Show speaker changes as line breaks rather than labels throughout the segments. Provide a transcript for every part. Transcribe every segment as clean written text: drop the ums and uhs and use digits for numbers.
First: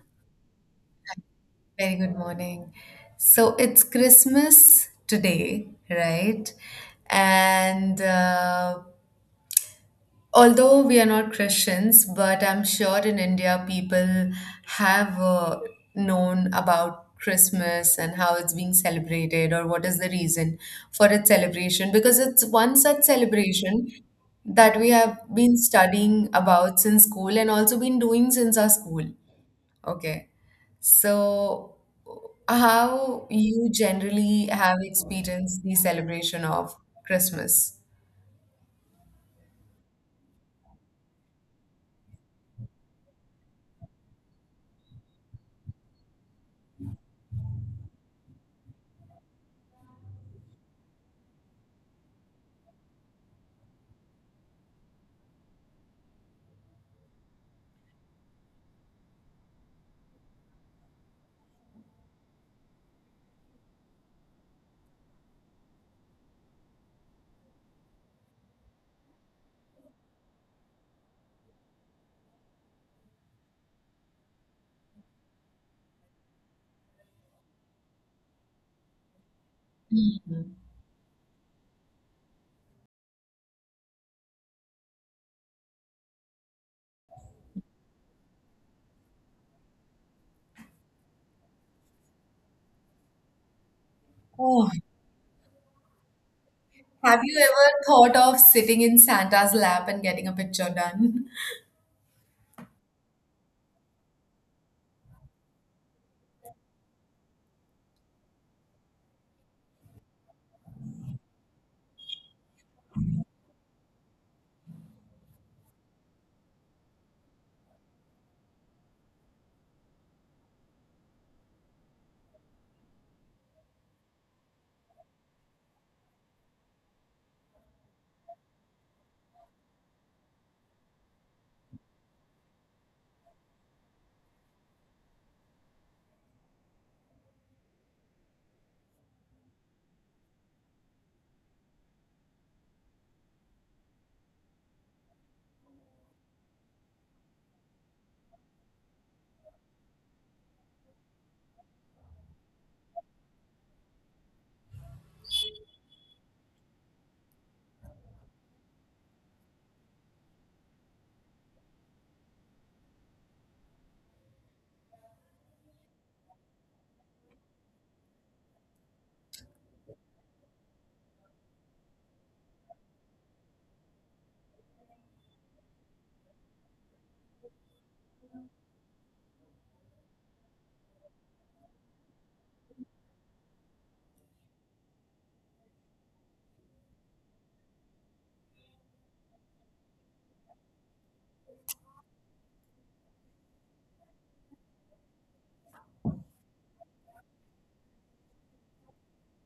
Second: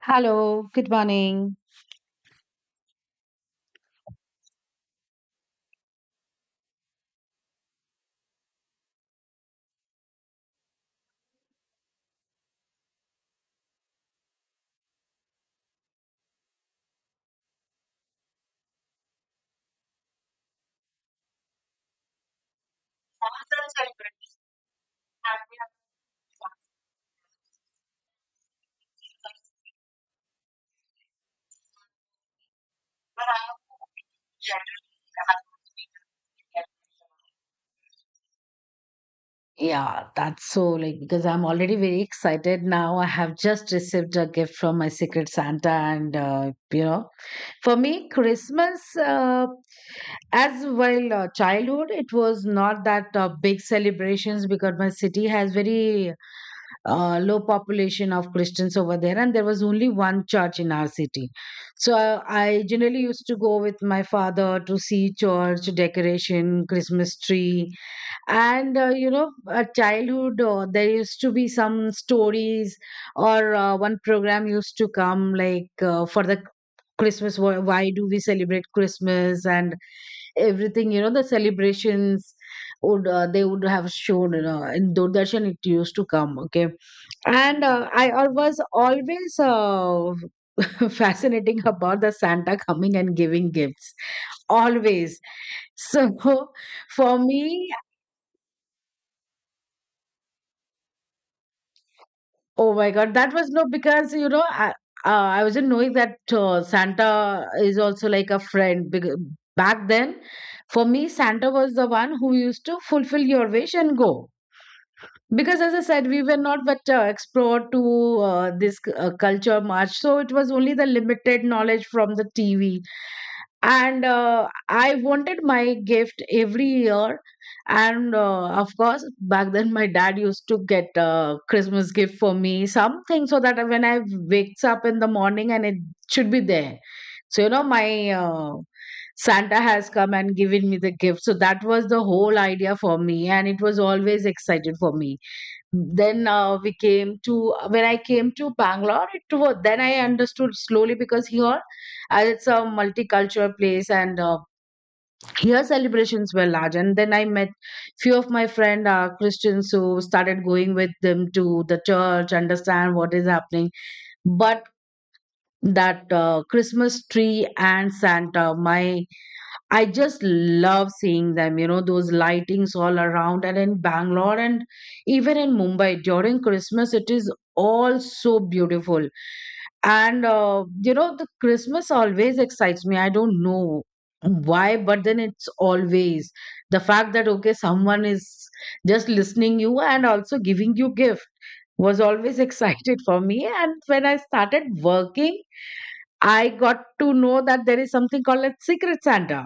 Hello, good morning.
Very good morning. So it's Christmas today, right? And although we are not Christians, but I'm sure in India people have known about Christmas and how it's being celebrated or what is the reason for its celebration because it's one such celebration that we have been studying about since school and also been doing since our school. Okay. So, how you generally have experienced the celebration of Christmas?
Yeah, that's so like because I'm already very excited now. I have just received a gift from my secret Santa, and you know, for me, Christmas as well childhood, it was not that big celebrations because my city has very low population of Christians over there, and there was only one church in our city. So I generally used to go with my father to see church decoration, Christmas tree, and you know, at childhood there used to be some stories, or one program used to come like for the Christmas. Why do we celebrate Christmas and
Mhm.
everything? You know, the celebrations would they would have shown in Doordarshan. It used to come. Okay, and was always fascinating about the santa coming and giving gifts
Oh,
always, so for
have you
me,
ever thought of sitting in Santa's lap and getting a picture done?
oh my god, that was no because I wasn't knowing that santa is also like a friend because back then, for me santa was the one who used to fulfill your wish and go because as I said we were not but explored to this culture much, so it was only the limited knowledge from the tv, and I wanted my gift every year, and of course back then my dad used to get a christmas gift for me, something so that when I wakes up in the morning and it should be there. So you know my uh, Santa has come and given me the gift. So that was the whole idea for me, and it was always excited for me. Then we came to when I came to bangalore, it was then I understood slowly because here, as it's a multicultural place, and here celebrations were large, and then I met few of my friend christians, who started going with them to the church, understand what is happening. But that christmas tree and santa, my I just love seeing them, you know, those lightings all around. And in Bangalore and even in Mumbai during Christmas, it is all so beautiful. And you know, the Christmas always excites me. I don't know why, but then it's always the fact that, okay, someone is just listening you and also giving you gift was always excited for me. And when I started working, I got to know that there is something called a secret Santa.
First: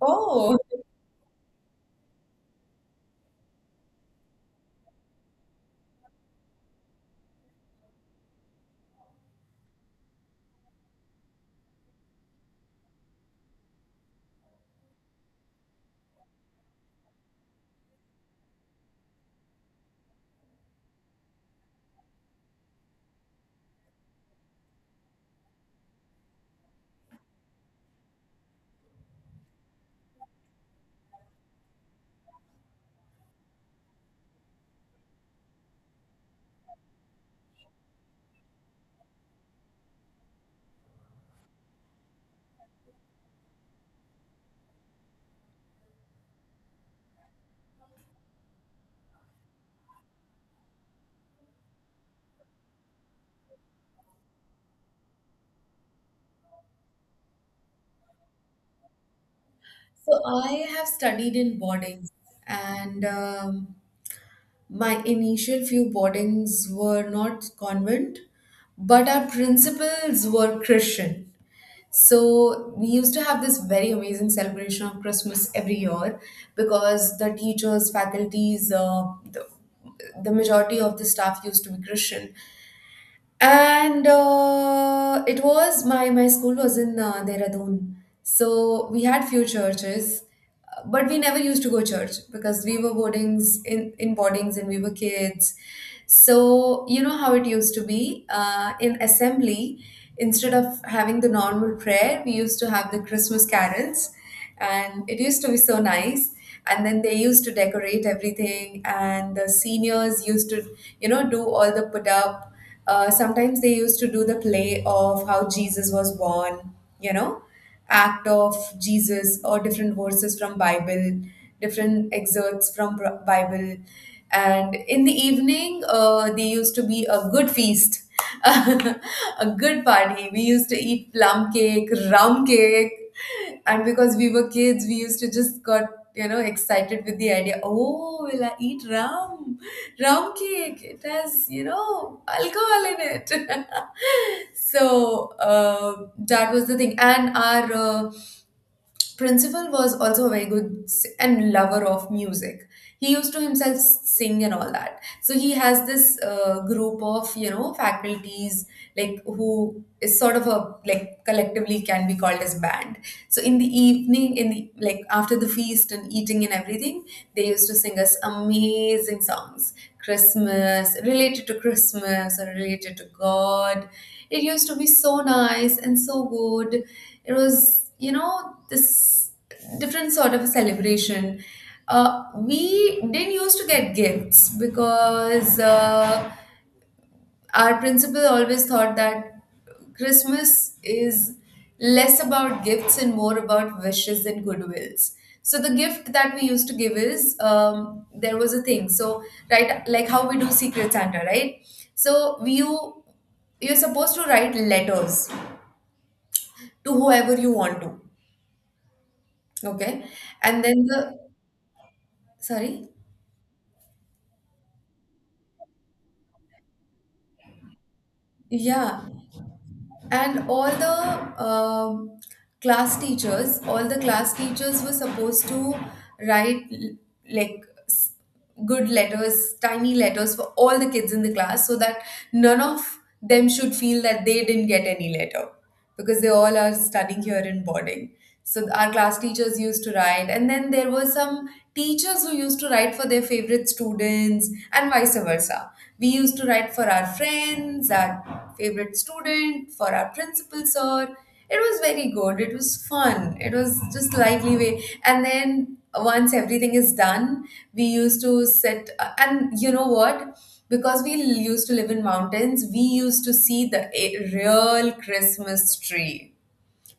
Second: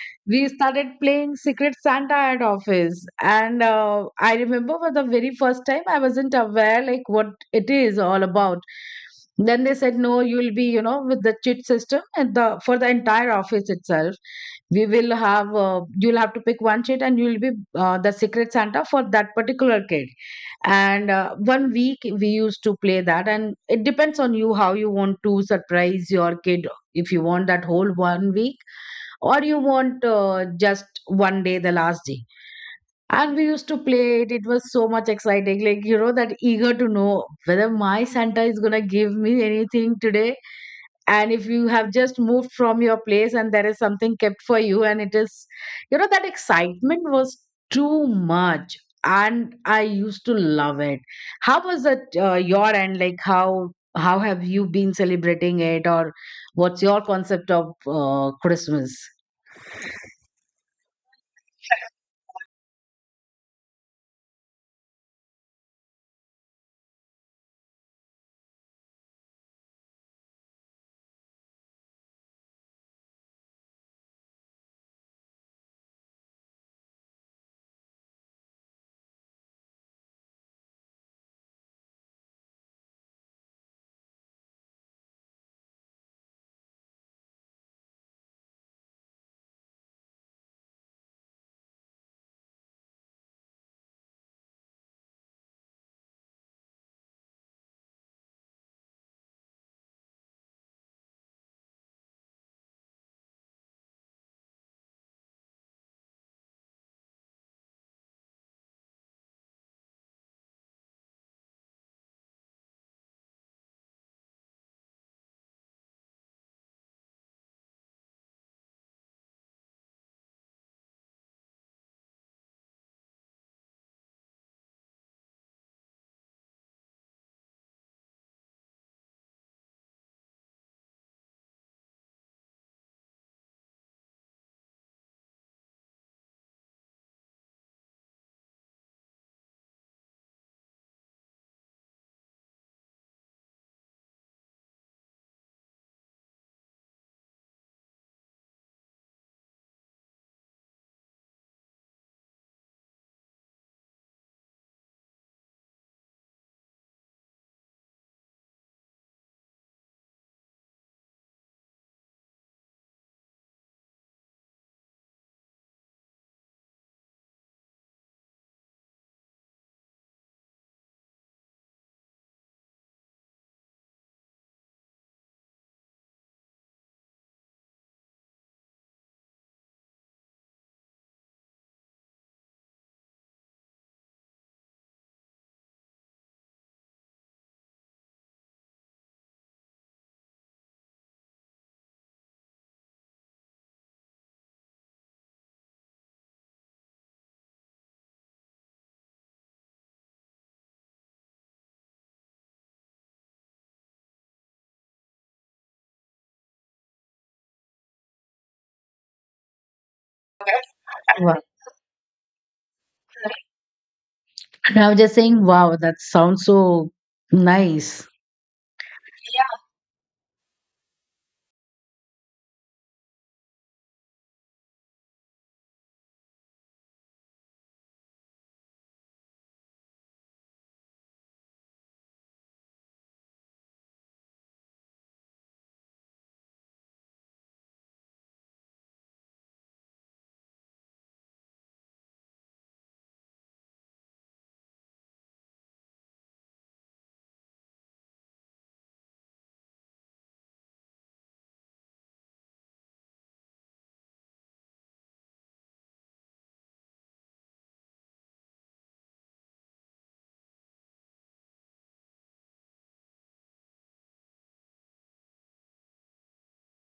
We
Oh.
started playing Secret Santa at office, and I remember for the very first time I wasn't aware like what it is all about. Then they said, "No, you'll be, you know, with the chit system and the for the entire office itself. We will have you'll have to pick one chit and you'll be the Secret Santa for that particular kid." And one week we used to play that, and it depends on you how you want to surprise your kid. If you want that whole one week, or you want just one day, the last day. And we used to play it. It was so much exciting, like you know, that eager to know whether my santa is gonna give me anything today. And if you have just moved from your place and there is something kept for you, and it is, you know, that excitement was too much, and I used to love it. How was that your end, like how have you been celebrating it, or what's your concept of christmas?
So I have studied in boardings, and my initial few boardings were not convent, but our principals were Christian. So we used to have this very amazing celebration of Christmas every year because the teachers, faculties, the majority of the staff used to be Christian and it was my school was in Dehradun, so we had few churches, but we never used to go church because we were boardings in boardings and we were kids. So you know how it used to be in assembly. Instead of having the normal prayer, we used to have the Christmas carols, and it used to be so nice. And then they used to decorate everything and the seniors used to, you know, do all the put up. Sometimes they used to do the play of how Jesus was born, you know, act of Jesus or different verses from Bible, different excerpts from Bible. And in the evening there used to be a good feast, a good party. We used to eat plum cake, rum cake, and because we were kids, we used to just got, you know, excited with the idea. Oh, will I eat rum? Rum cake. It has, you know, alcohol in it. So that was the thing, and our principal was also a very good s- and lover of music. He used to himself sing and all that. So he has this group of, you know, faculties like who is sort of a like collectively can be called as band. So in the evening, in the like after the feast and eating and everything, they used to sing us amazing songs, Christmas related to Christmas or related to God. It used to be so nice and so good. It was, you know, this different sort of a celebration. We didn't used to get gifts because our principal always thought that Christmas is less about gifts and more about wishes and goodwills. So the gift that we used to give is, there was a thing, so right, like how we do secret Santa, right? So you, you're supposed to write letters to whoever you want to. Okay. And then the,
Wow.
sorry.
And I was just saying, wow, that sounds so nice.
Yeah. And all the class teachers, all the class teachers were supposed to write like s- good letters, tiny letters for all the kids in the class so that none of them should feel that they didn't get any letter because they all are studying here in boarding. So our class teachers used to write, and then there were some teachers who used to write for their favorite students, and vice versa. We used to write for our friends, our favorite student, for our principal sir. It was very good. It was fun. It was just lively way. And then once everything is done, we used to sit. And you know what? Because we used to live in mountains, we used to see the real Christmas tree,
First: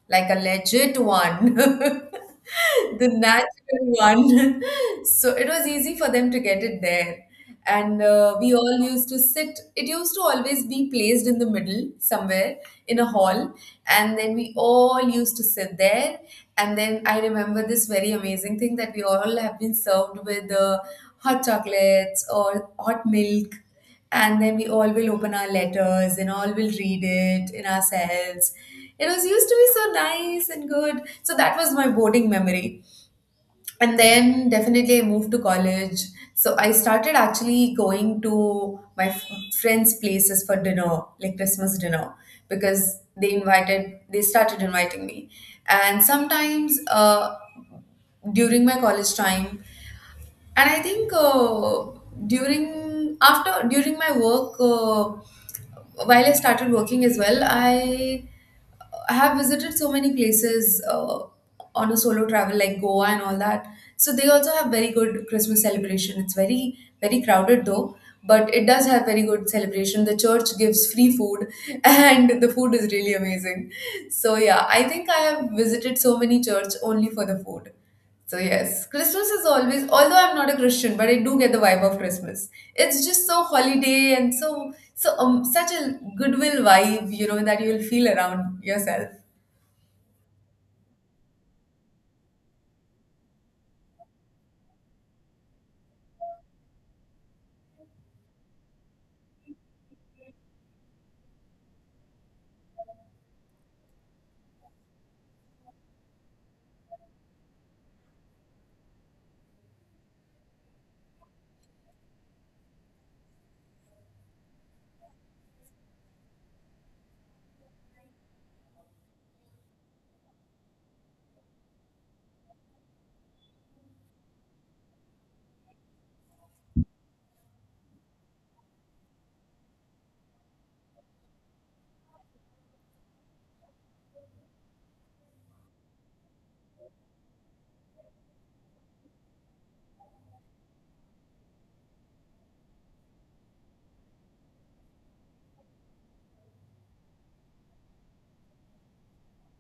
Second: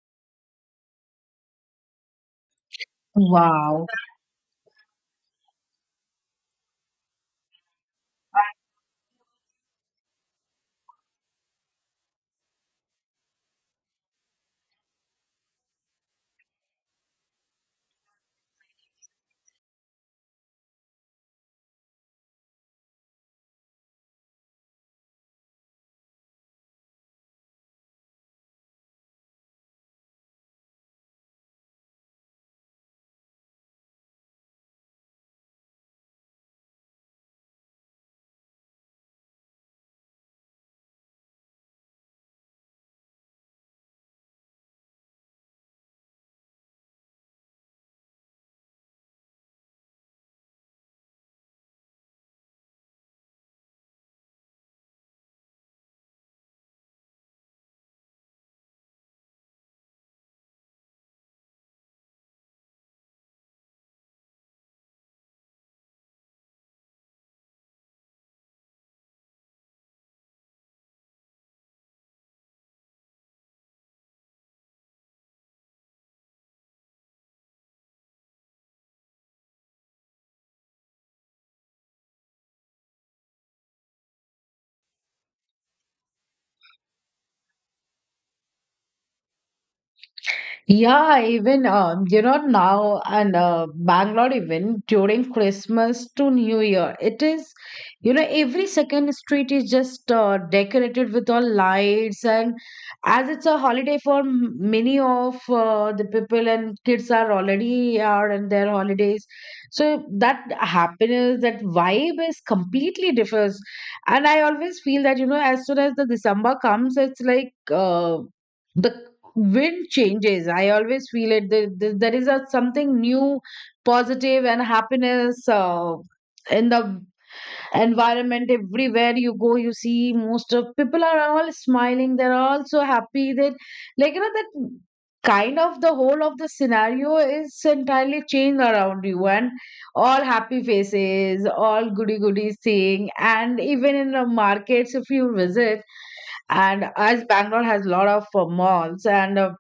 like a legit one, the
Wow.
natural one. So it was easy for them to get it there. And we all used to sit, it used to always be placed in the middle somewhere in a hall. And then we all used to sit there. And then I remember this very amazing thing that we all have been served with hot chocolates or hot milk, and then we all will open our letters and all will read it in ourselves. It was used to be so nice and good. So that was my boarding memory. And then definitely I moved to college. So I started actually going to my friends' places for dinner, like Christmas dinner, because they invited, they started inviting me. And sometimes during my college time, and I think during during my work, while I started working as well, I have visited so many places on a solo travel, like Goa and all that. So they also have very good Christmas celebration. It's very, very crowded though, but it does have very good celebration. The church gives free food and the food is really amazing. So yeah, I think I have visited so many church only for the food. So yes, Christmas is always, although I'm not a Christian, but I do get the vibe of Christmas. It's just so holiday and so such a goodwill vibe, you know, that you'll feel around yourself.
Yeah, even you know now, and Bangalore, even during Christmas to New Year, it is, you know, every second street is just decorated with all lights. And as it's a holiday for many of the people, and kids are already out in their holidays, so that happiness, that vibe is completely differs. And I always feel that, you know, as soon as the December comes, it's like the wind changes. I always feel it. There is a something new, positive and happiness in the environment. Everywhere you go, you see most of people are all smiling, they're all so happy that, like you know, that kind of the whole of the scenario is entirely changed around you. And all happy faces, all goody goody saying. And even in the markets, if you visit, and as bangalore has a lot of malls, and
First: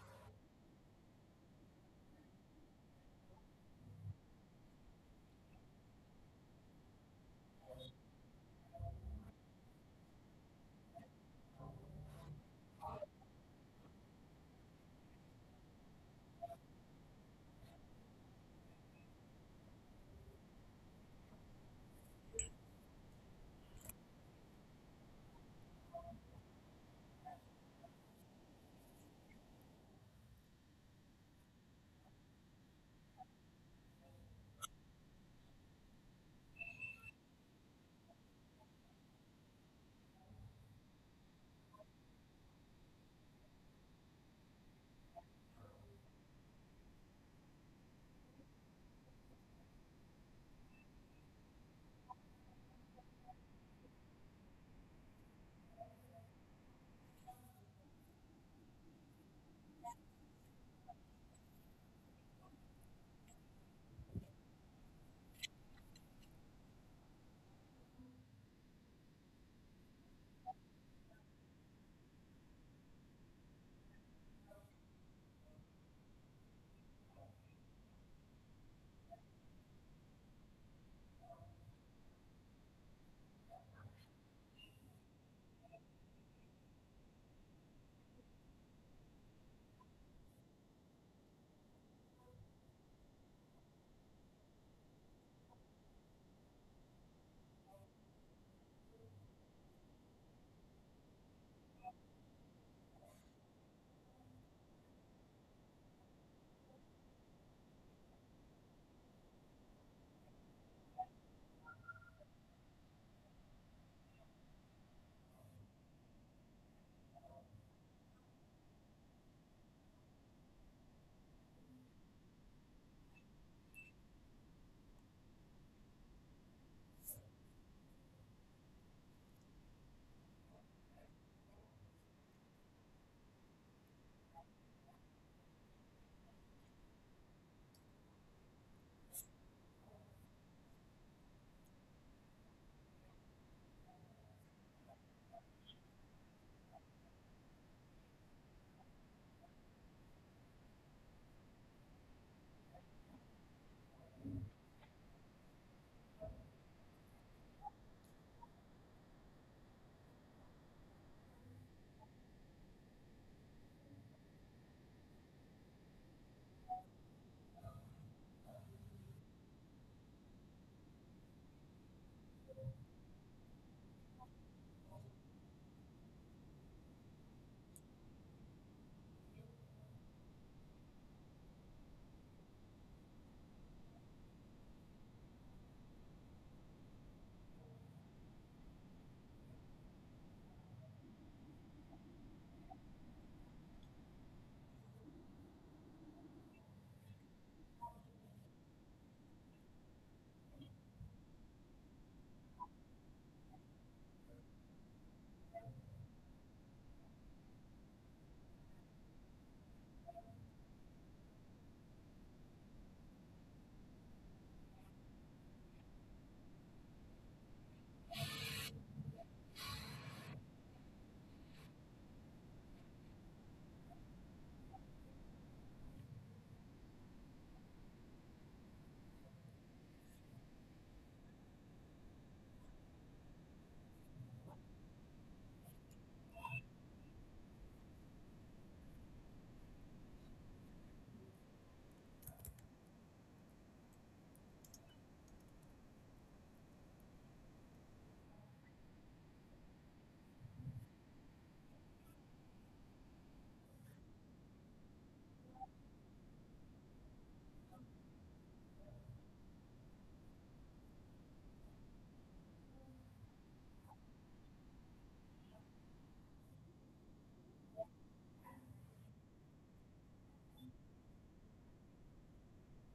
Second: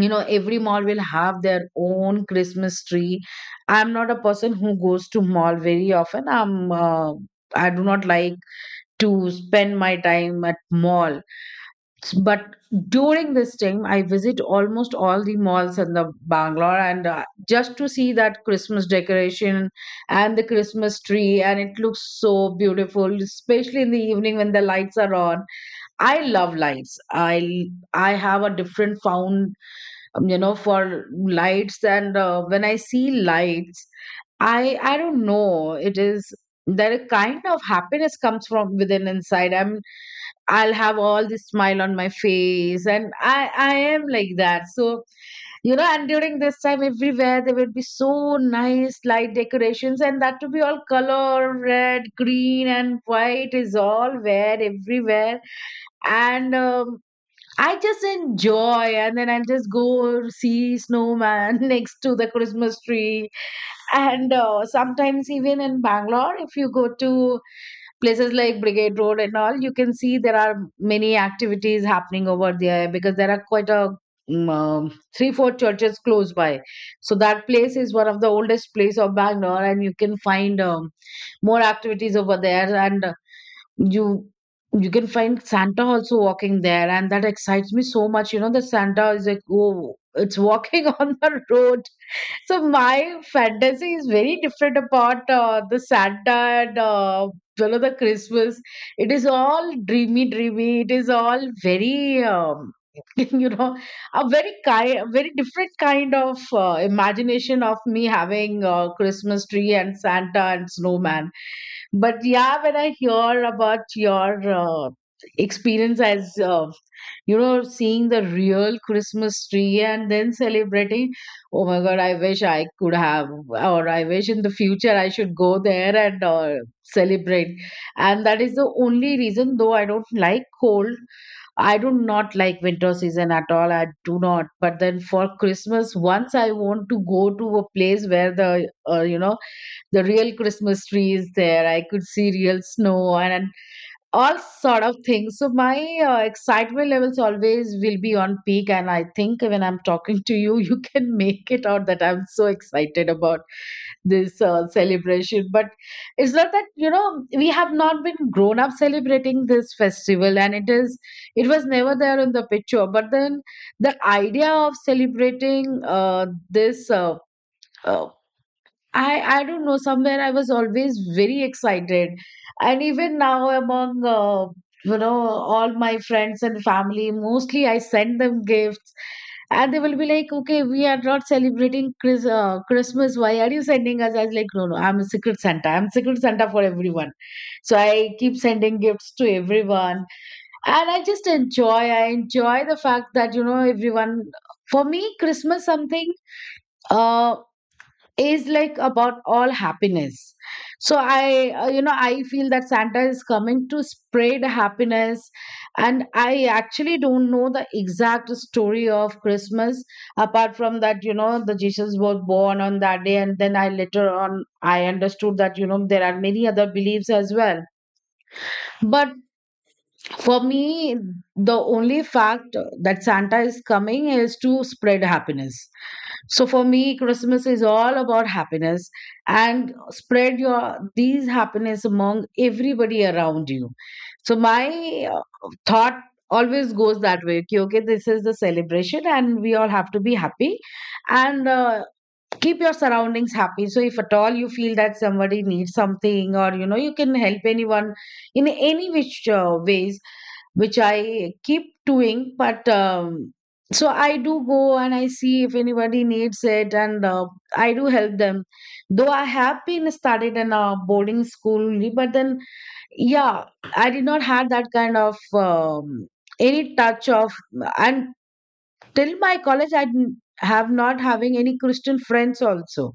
you know, every mall will have their own christmas tree. I'm not a person who goes to mall very often. I do not like to spend my time at mall, but during this time I visit almost all the malls in the bangalore, and just to see that christmas decoration and the christmas tree, and it looks so beautiful, especially in the evening when the lights are on. I love lights. I have a different found, you know, for lights. And when I see lights, i don't know, it is that a kind of happiness comes from within inside. I'll have all this smile on my face, and i am like that. So you know, and during this time, everywhere there would be so nice light decorations, and that to be all color red green and white, is all where everywhere. And I just enjoy, and then I'll just go see snowman next to the Christmas tree. And sometimes even in Bangalore, if you go to places like Brigade Road and all, you can see there are many activities happening over there, because there are quite a mm, um, three four churches close by. So that place is one of the oldest place of bangalore, and you can find, more activities over there. And you you can find santa also walking there, and that excites me so much. You know that santa is like, oh, it's walking on the road. So my fantasy is very different about the Santa and you know, the Christmas. It is all dreamy, dreamy. It is all very you know, a very kind, very different kind of imagination of me having Christmas tree and Santa and snowman. But yeah, when I hear about your experience as you know, seeing the real Christmas tree and then celebrating, oh my God, I wish I could have, or I wish in the future I should go there and celebrate. And that is the only reason, though I don't like cold, I do not like winter season at all. I do not. But then for Christmas, once I want to go to a place where the, you know, the real Christmas tree is there, I could see real snow, and all sort of things. So my excitement levels always will be on peak. And I think when I'm talking to you, you can make it out that I'm so excited about this celebration. But it's not that, you know, we have not been grown up celebrating this festival, and it is, it was never there in the picture, but then the idea of celebrating this uh, I don't know. Somewhere I was always very excited, and even now among you know, all my friends and family, mostly I send them gifts, and they will be like, "Okay, we are not celebrating Chris, Christmas. Why are you sending us?" I was like, "No, no, I'm a secret Santa. I'm secret Santa for everyone." So I keep sending gifts to everyone, and I just enjoy. I enjoy the fact that, you know, everyone. For me, Christmas something uh is like about all happiness. So i you know, I feel that santa is coming to spread happiness. And I actually don't know the exact story of christmas, apart from that, you know, the jesus was born on that day. And then I later on I understood that, you know, there are many other beliefs as well. But for me, the only fact that santa is coming is to spread happiness. So for me, Christmas is all about happiness, and spread your these happiness among everybody around you. So my thought always goes that way. कि, Okay, this is the celebration, and we all have to be happy, and keep your surroundings happy. So if at all you feel that somebody needs something, or you know, you can help anyone in any which ways, which I keep doing. But so I do go and I see if anybody needs it, and I do help them. Though I have been studied in a boarding school, only, but then yeah, I did not have that kind of any touch of, and till my college I didn't have, not having any Christian friends also,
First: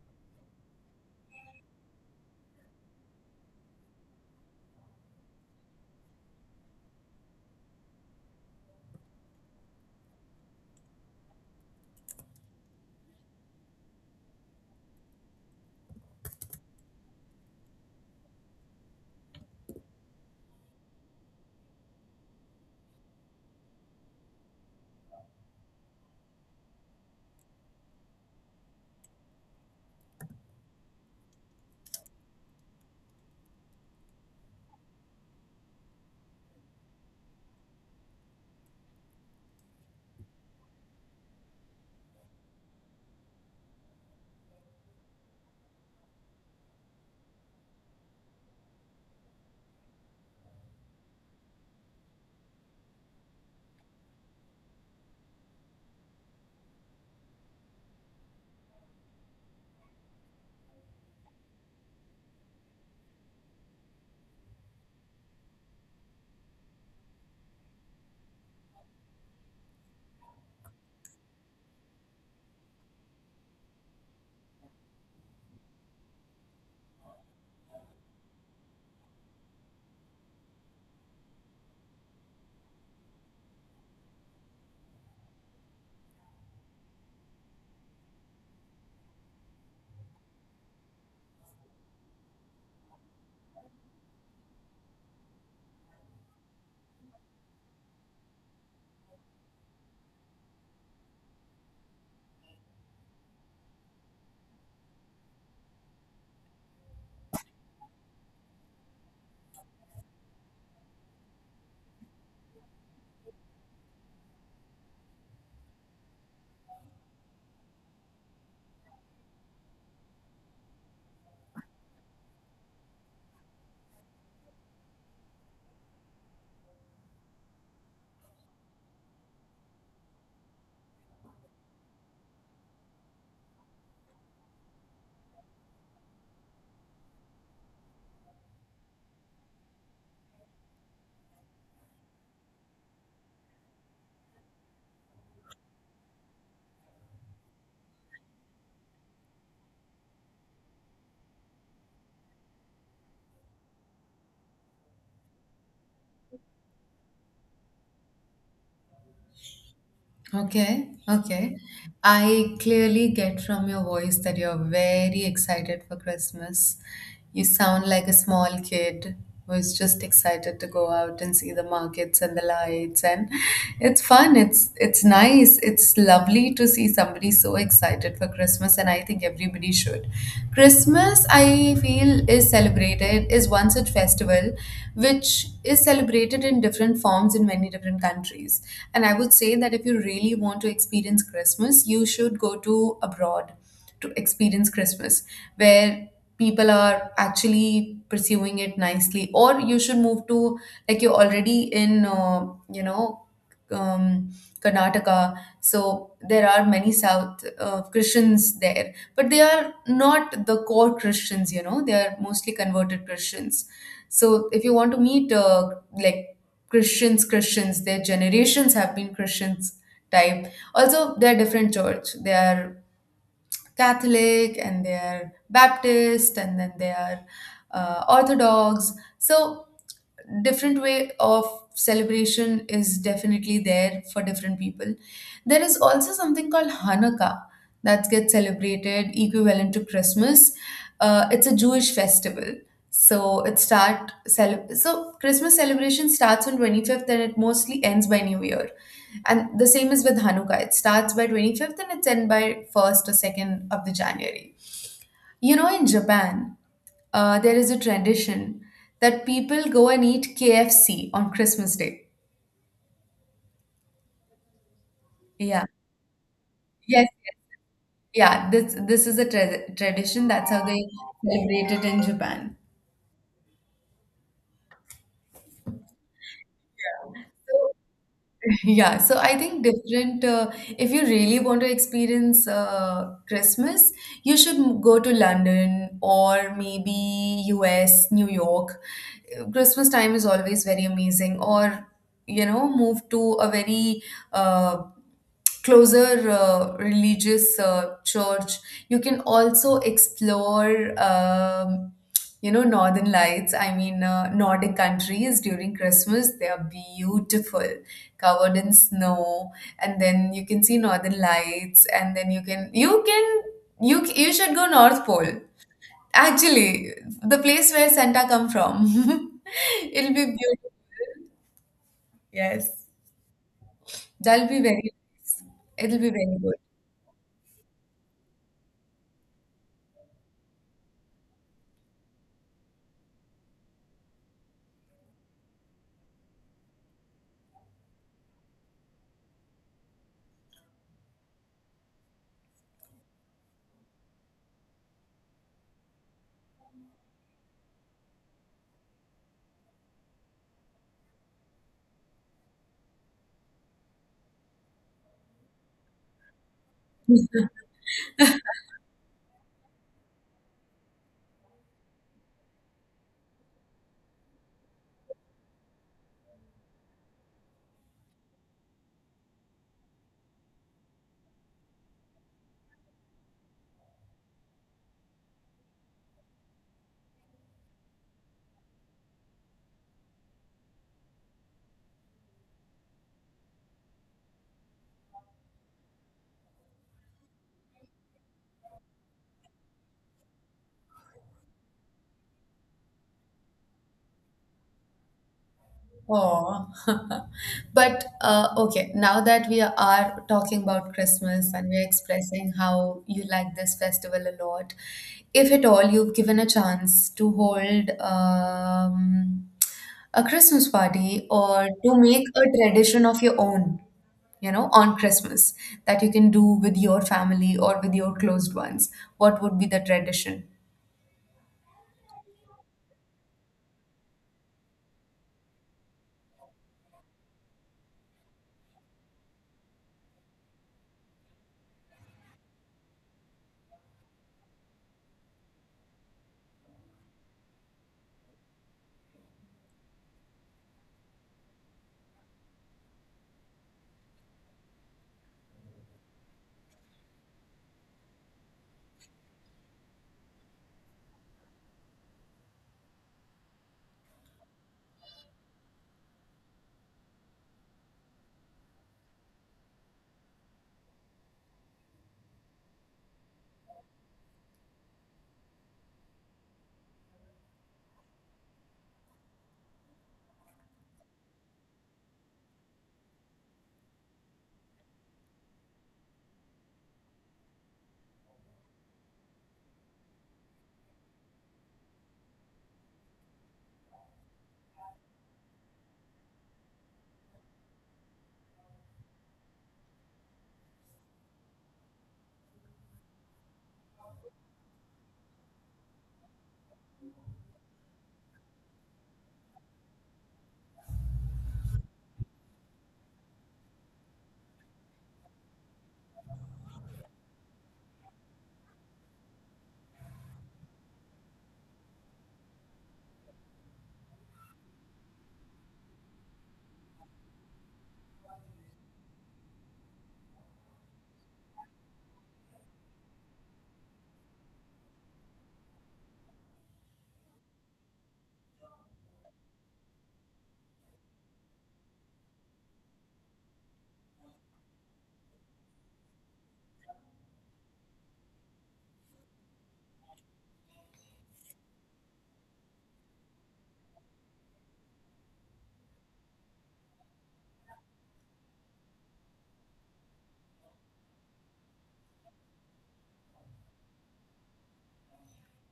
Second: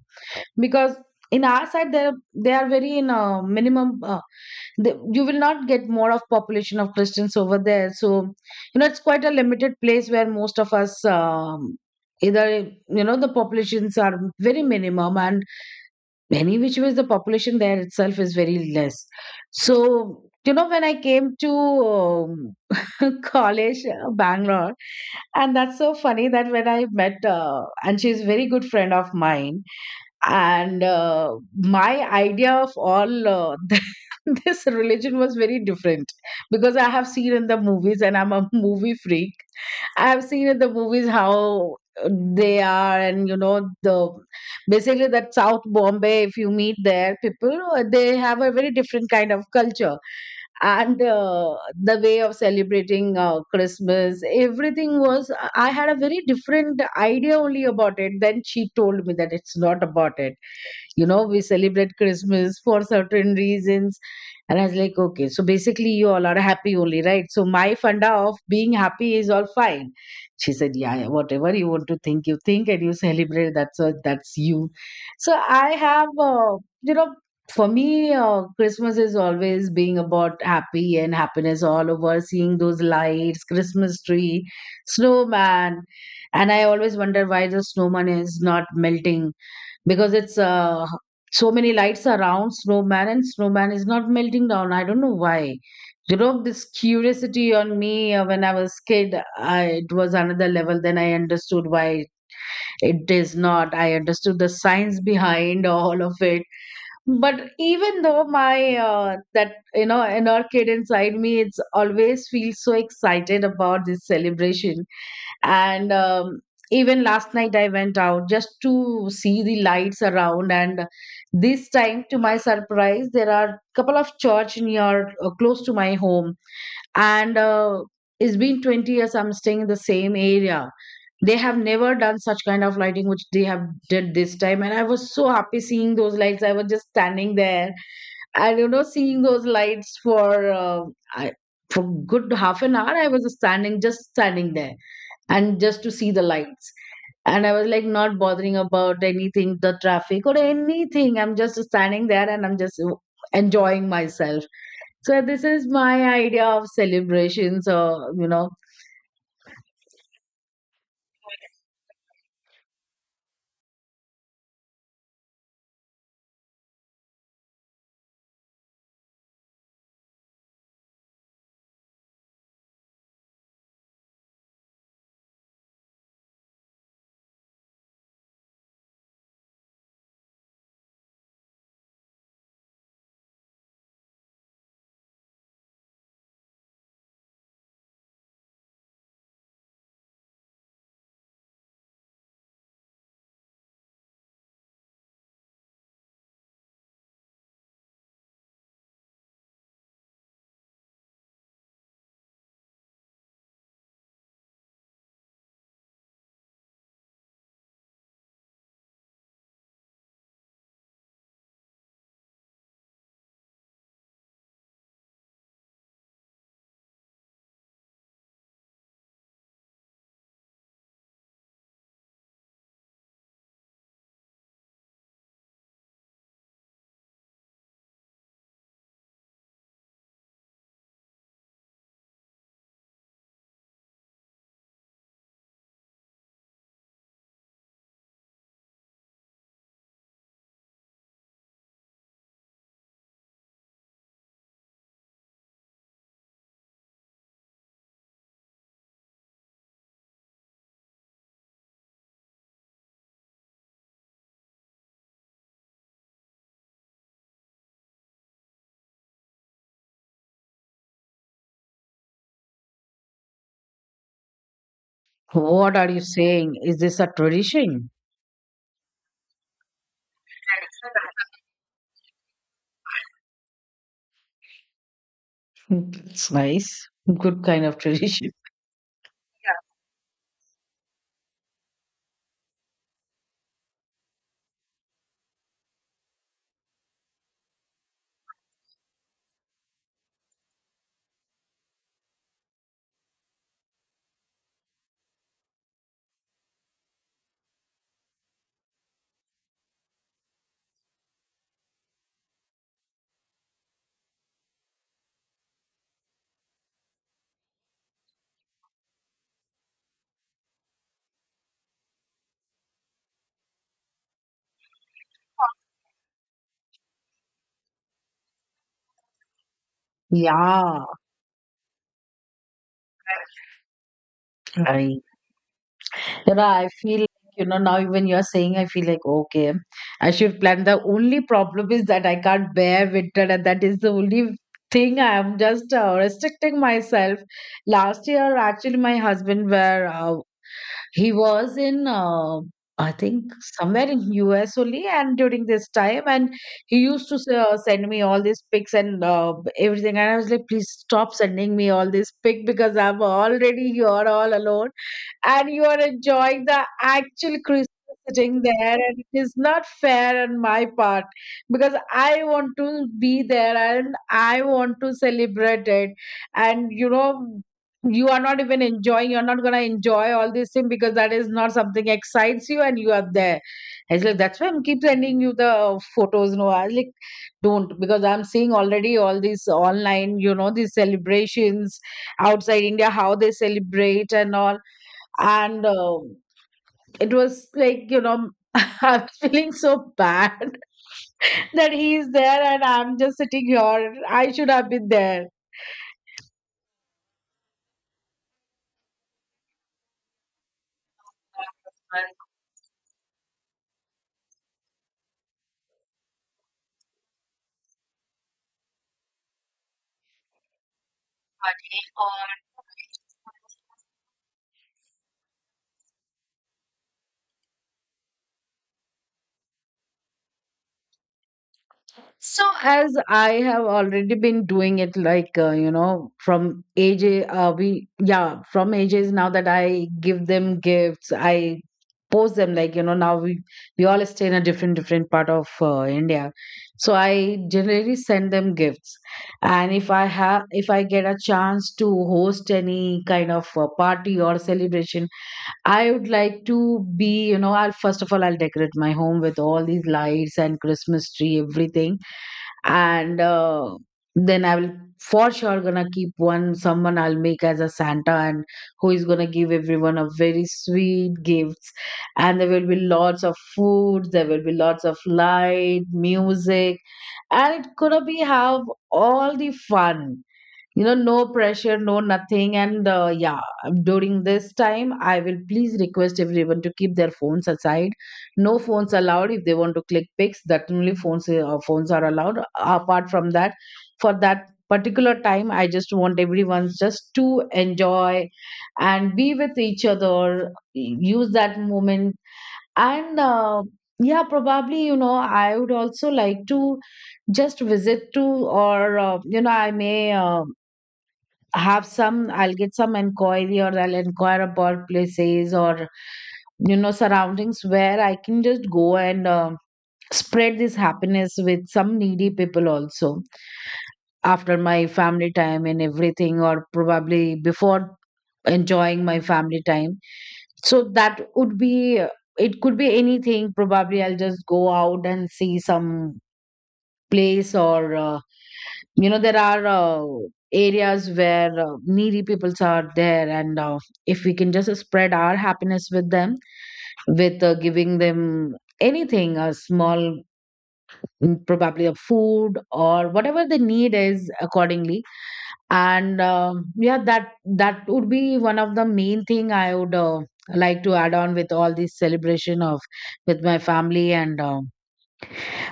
because in our side there they are very in a minimum. You will not get more of population of christians over there. So you know it's quite a limited place where most of us, either you know the populations are very minimum, and many which ways the population there itself is very less. So you know when I came to um, college, Bangalore, and that's so funny that when I met, and she's a very good friend of mine, and my idea of all, this religion was very different, because I have seen in the movies and I'm a movie freak. I have seen in the movies how uh, they are, and you know, the basically that South Bombay, if you meet there people, they have a very different kind of culture. And the way of celebrating Christmas, everything was, I had a very different idea only about it. Then she told me that it's not about it, you know we celebrate Christmas for certain reasons. And I was like, okay, so basically you all are happy only, right? So my funda of being happy is all fine. She said, yeah, yeah, whatever you want to think, you think, and you celebrate, that's all, that's you. So I have, you know, for me, Christmas is always being about happy and happiness all over, seeing those lights, Christmas tree, snowman. And I always wonder why the snowman is not melting, because it's, so many lights around snowman, and snowman is not melting down, I don't know why. You know this curiosity on me, when I was kid, it was another level. Then I understood why it is not, I understood the science behind all of it. But even though my, that you know inner kid inside me, it's always feels so excited about this celebration. And even last night I went out just to see the lights around. And this time to my surprise, there are couple of church near, close to my home. And it's been 20 years I'm staying in the same area. They have never done such kind of lighting which they have did this time, and I was so happy seeing those lights, I was just standing there. And you know, seeing those lights for, I, for good half an hour I was standing, just standing there, and just to see the lights. And I was like not bothering about anything, the traffic or anything. I'm just standing there and I'm just enjoying myself. So this is my idea of celebrations. Or you know,
Okay, okay. I clearly get from your voice that you're very excited for Christmas. You sound like a small kid who's just excited to go out and see the markets and the lights, and it's fun. It's nice. It's lovely to see somebody so excited for Christmas, and I think everybody should. Christmas, I feel, is celebrated, is one such festival which is celebrated in different forms in many different countries. And I would say that if you really want to experience Christmas, you should go to abroad to experience Christmas, where people are actually pursuing it nicely. Or you should move to, like, you're already in, um, Karnataka. So there are many South Christians there, but they are not the core Christians, you know, they are mostly converted Christians. So if you want to meet like Christians, Christians, their generations have been Christians type. Also, they are different church. They are Catholic and they are Baptist, and then they are Orthodox. So different way of celebration is definitely there for different people. There is also something called Hanukkah that gets celebrated equivalent to Christmas. It's a Jewish festival. So Christmas celebration starts on 25th and it mostly ends by New Year. And the same is with Hanukkah. It starts by 25th and it's end by 1st or 2nd of the January. You know, in Japan, there is a tradition that people go and eat KFC on Christmas Day. Yeah.
what are you saying? Is this a
Yes. Yes.
tradition?
Yeah. This, this is a tradition. That's how they celebrate it in Japan.
It's nice, good kind
So
of tradition.
Yeah, so I think different. If you really want to experience Christmas, you should go to London or maybe US, New York. Christmas time is always very amazing. Or, you know, move to a very uh, closer religious church. You can also explore, you know, northern lights, I mean, Nordic countries during Christmas, they are beautiful, covered in snow, and then you can see northern lights, and then you you should go north pole, actually, the place where Santa come from. It'll be beautiful.
Yeah,
Yes, that'll be very,
I
it'll be
You
very
know,
good.
I feel like, you know, now even you're saying, I feel like, okay, I should plan. The only problem is that I can't bear winter, and that is the only thing I am just restricting myself. Last year, actually, my husband were he was in, I think somewhere in US only, and during this time, and he used to send me all these pics and everything, and I was like, please stop sending me all these pic, because I'm already here all alone, and you are enjoying the actual Christmas sitting there, and it is not fair on my part, because I want to be there and I want to celebrate it. And you know, you are not even enjoying, you're not going to enjoy all this thing, because that is not something excites you, and you are there. I was like, that's why I'm keep sending you the photos. No, I was like, don't, because I'm seeing already all these online, you know, these celebrations outside India, how they celebrate and all. And it was like, you know, I was feeling so bad that he's there and I'm just sitting here, I should have been there.
Oh, but okay, now that we are talking about Christmas and we're expressing how you like this festival a lot, if at all you've given a chance to hold a Christmas party or to make a tradition of your own, you know, on Christmas that you can do with your family or with your closed ones, what would be the tradition?
So, as I have already been doing it, like, you know, from AJ, yeah, from AJs, now that I give them gifts, I post them, like, you know, we all stay in a different, different part of India. So, I generally send them gifts. And if I get a chance to host any kind of party or celebration, I would like to be, you know, I'll first of all I'll decorate my home with all these lights and Christmas tree, everything, and then I will for sure gonna keep one, someone I'll make as a Santa, and who is gonna give everyone a very sweet gifts. And there will be lots of food, there will be lots of light, music, and it gonna be have all the fun, you know, no pressure, no nothing. And yeah, during this time I will please request everyone to keep their phones aside. No phones allowed. If they want to click pics, that only phones are allowed, apart from that. For that particular time, I just want everyone just to enjoy and be with each other, use that moment. And yeah, probably, you know, I would also like to just visit to, or you know, I may, have some, I'll get some inquiry, or I'll inquire about places, or you know, surroundings where I can just go and spread this happiness with some needy people also, after my family time and everything, or probably before enjoying my family time. So that would be, it could be anything. Probably I'll just go out and see some place, or you know, there are areas where needy peoples are there. And if we can just spread our happiness with them, with giving them anything, a small, mm, probably a food or whatever the need is accordingly. And um, yeah, that would be one of the main thing I would, like to add on with all this celebration of, with my family. And um,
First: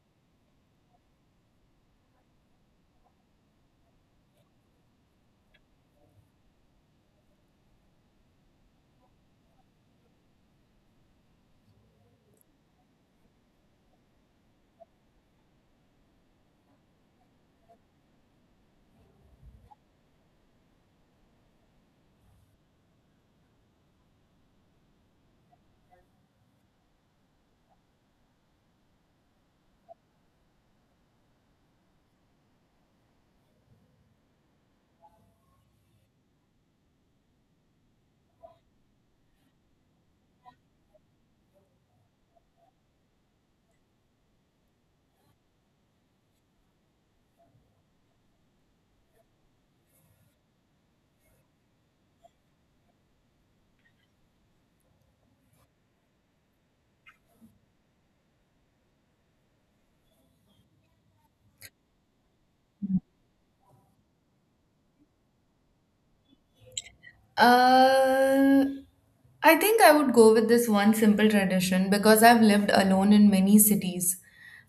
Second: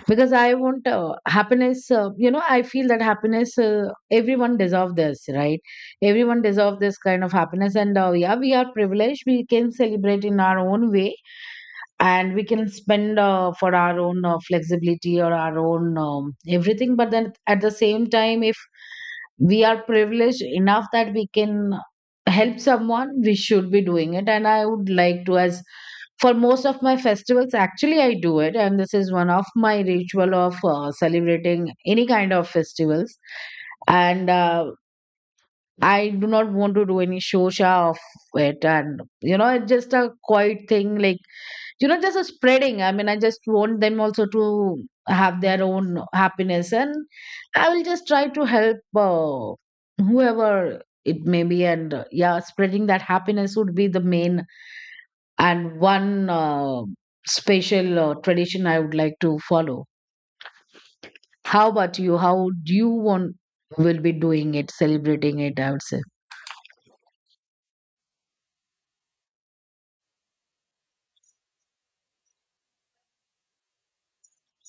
because I want, happiness, you know, I feel that happiness, everyone deserve this, right? Everyone deserve this kind of happiness. And yeah, we are privileged, we can celebrate in our own way, and we can spend for our own flexibility or our own, everything. But then at the same time, if we are privileged enough that we can help someone, we should be doing it, and I would like to. As for most of my festivals, actually, I do it, and this is one of my ritual of celebrating any kind of festivals. And I do not want to do any shosha of it, and you know it's just a quiet thing, like, you know, just a spreading, I mean, I just want them also to have their own happiness. And I will just try to help, whoever it may be. And yeah, spreading that happiness would be the main and one, special, tradition I would like to follow. How about you? How do you want, will be doing it, celebrating it, I would say.
Uh, I think I would go with this one simple tradition because I've lived alone in many cities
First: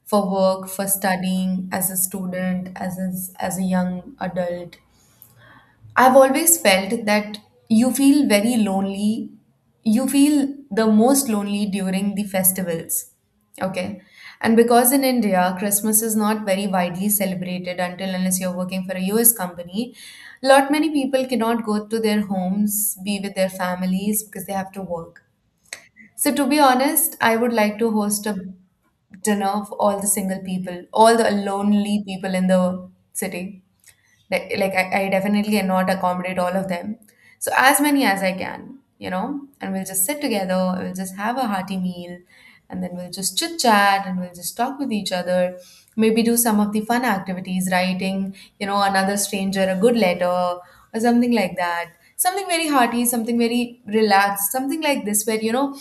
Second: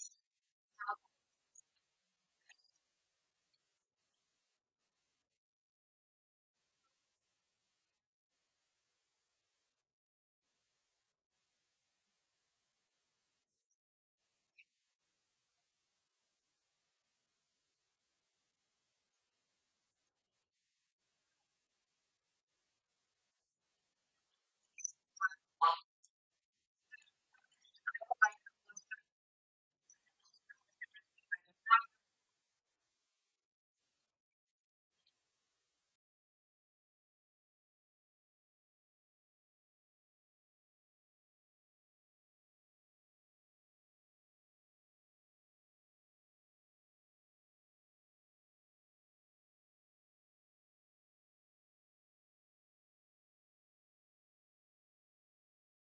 for work, for studying, as a student, as a young adult. I've always felt that you feel very lonely. You feel the most lonely during the festivals. Okay. And because in India, Christmas is not very widely celebrated until unless you're working for a US company, lot many people cannot go to their homes, be with their families because they have to work. So to be honest, I would like to host a dinner of all the single people, all the lonely people in the city. Like, I definitely cannot accommodate all of them. So as many as I can, you know, and we'll just sit together, we'll just have a hearty meal, and then we'll just chit chat, and we'll just talk with each other. Maybe do some of the fun activities, writing, you know, another stranger a good letter or something like that. Something very hearty, something very relaxed, something like this, where, you know,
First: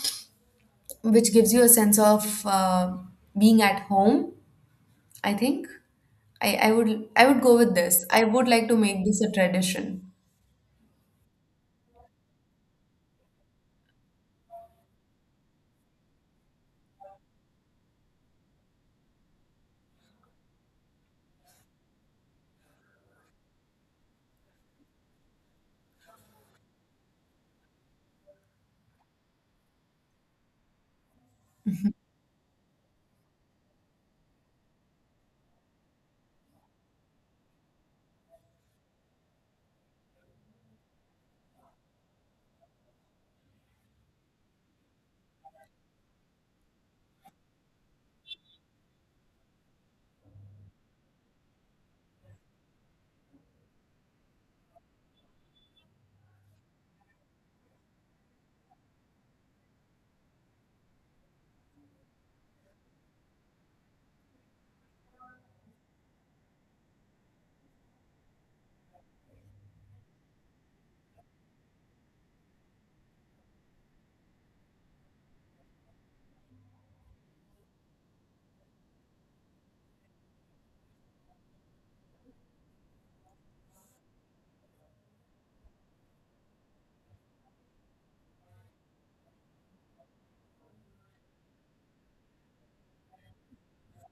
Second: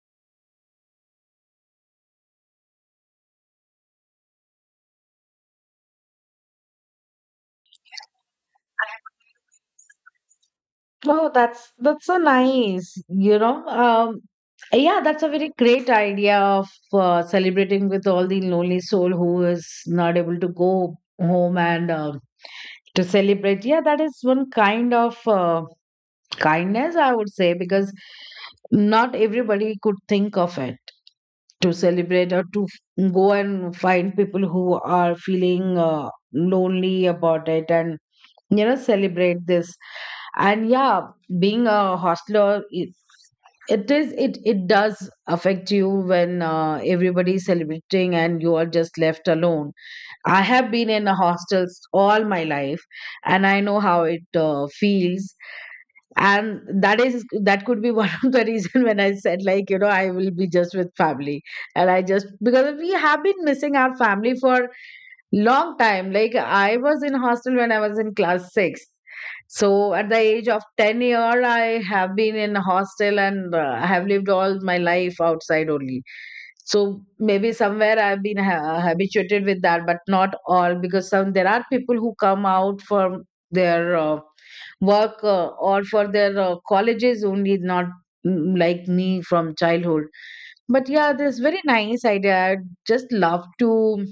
which gives you a sense of being at home. I think I would go with this. I would like to make this a tradition.
Oh, that's so nice, you know. Yeah, that's a very great idea of celebrating with all the lonely soul who is not able to go home and to celebrate. Yeah, that is one kind of kindness, I would say, because not everybody could think of it to celebrate, or to go and find people who are feeling lonely about it, and you know, celebrate this. And yeah, being a hostler, it is, it does affect you when everybody is celebrating and you are just left alone. I have been in a hostels all my life, and I know how it feels. And that is, that could be one of the reason when I said, like, you know, I will be just with family. And I just, because we have been missing our family for long time. Like I was in hostel when I was in class 6. So at the age of 10 year, I have been in a hostel, and I have lived all my life outside only. So maybe somewhere I've been habituated with that, but not all, because some, there are people who come out for their, work or for their, colleges only, not, mm, like me from childhood. But yeah, this very nice idea. I just love to.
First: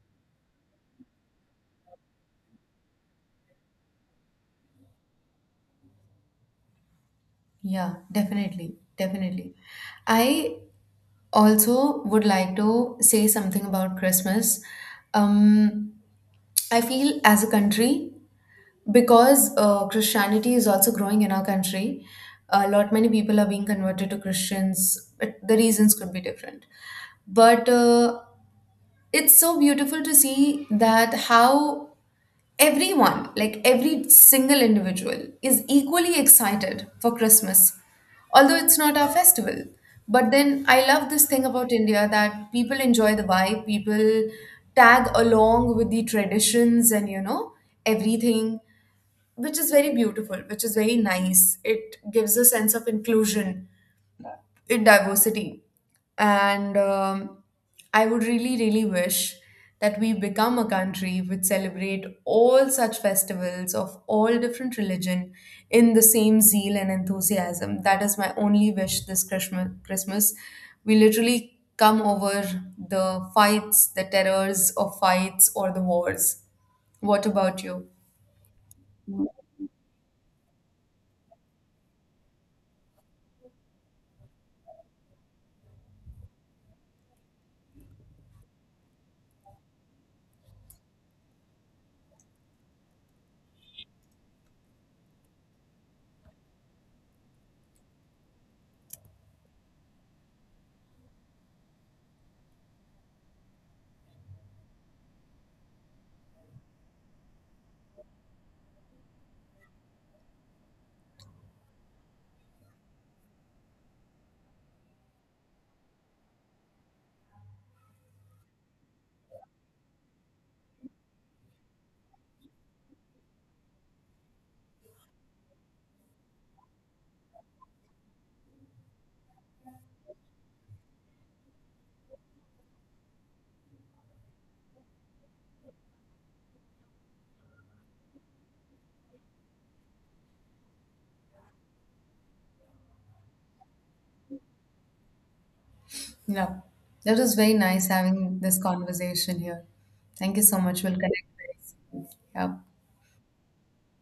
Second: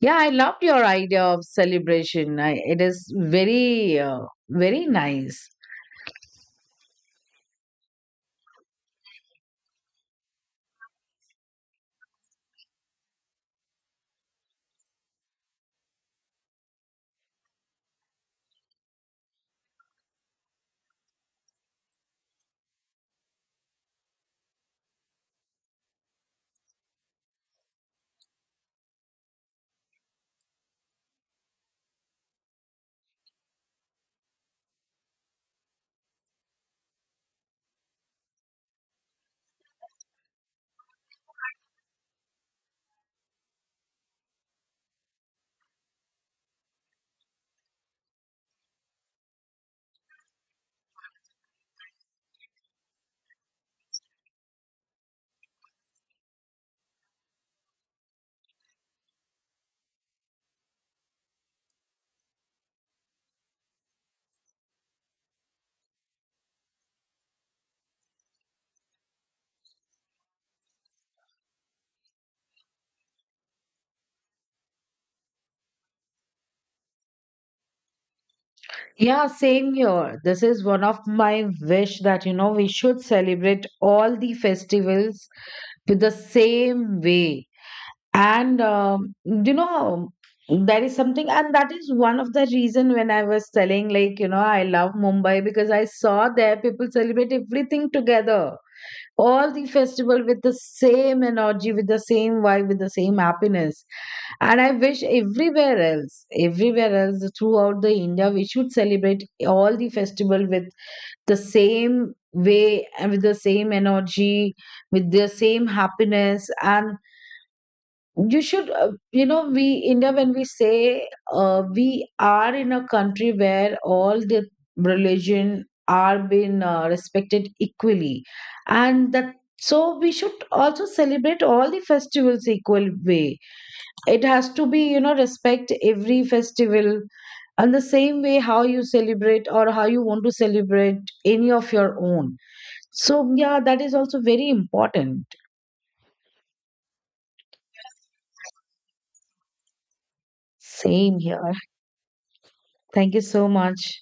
Yeah, I loved your idea of celebration. I, it is very, very nice.
Yeah, definitely. Definitely. I also would like to say something about Christmas. Um, I feel as a country, because Christianity is also growing in our country, a lot many people are being converted to Christians. But the reasons could be different. But it's so beautiful to see that how everyone, like every single individual, is equally excited for Christmas, although it's not our festival. But then I love this thing about India that people enjoy the vibe, people tag along with the traditions and, you know, everything, which is very beautiful, which is very nice. It gives a sense of inclusion in diversity. And I would really, really wish that we become a country which celebrate all such festivals of all different religion in the same zeal and enthusiasm. That is my only wish this Christmas. Christmas. We literally come over the fights, the terrors of fights or the wars. What about you?
Yeah, same here. This is one of my wish that, you know, we should celebrate all the festivals with the same way. And, you know, there is something, and that is one of the reason when I was telling, like, you know, I love Mumbai because I saw there people celebrate everything together, all the festival with the same energy, with the same vibe, with the same happiness. And I wish everywhere else throughout the India, we should celebrate all the festival with the same way and with the same energy, with the same happiness. And you should, you know, we india, when we say, we are in a country where all the religion are being, respected equally. And that, so we should also celebrate all the festivals equal way. It has to be, you know, respect every festival, and the same way how you celebrate or how you want to celebrate any of your own. So yeah, that is also very important.
Yeah. That was very nice having this conversation here. Thank you so much. We'll
Same
connect
here.
very soon. Yeah.
Thank you so much.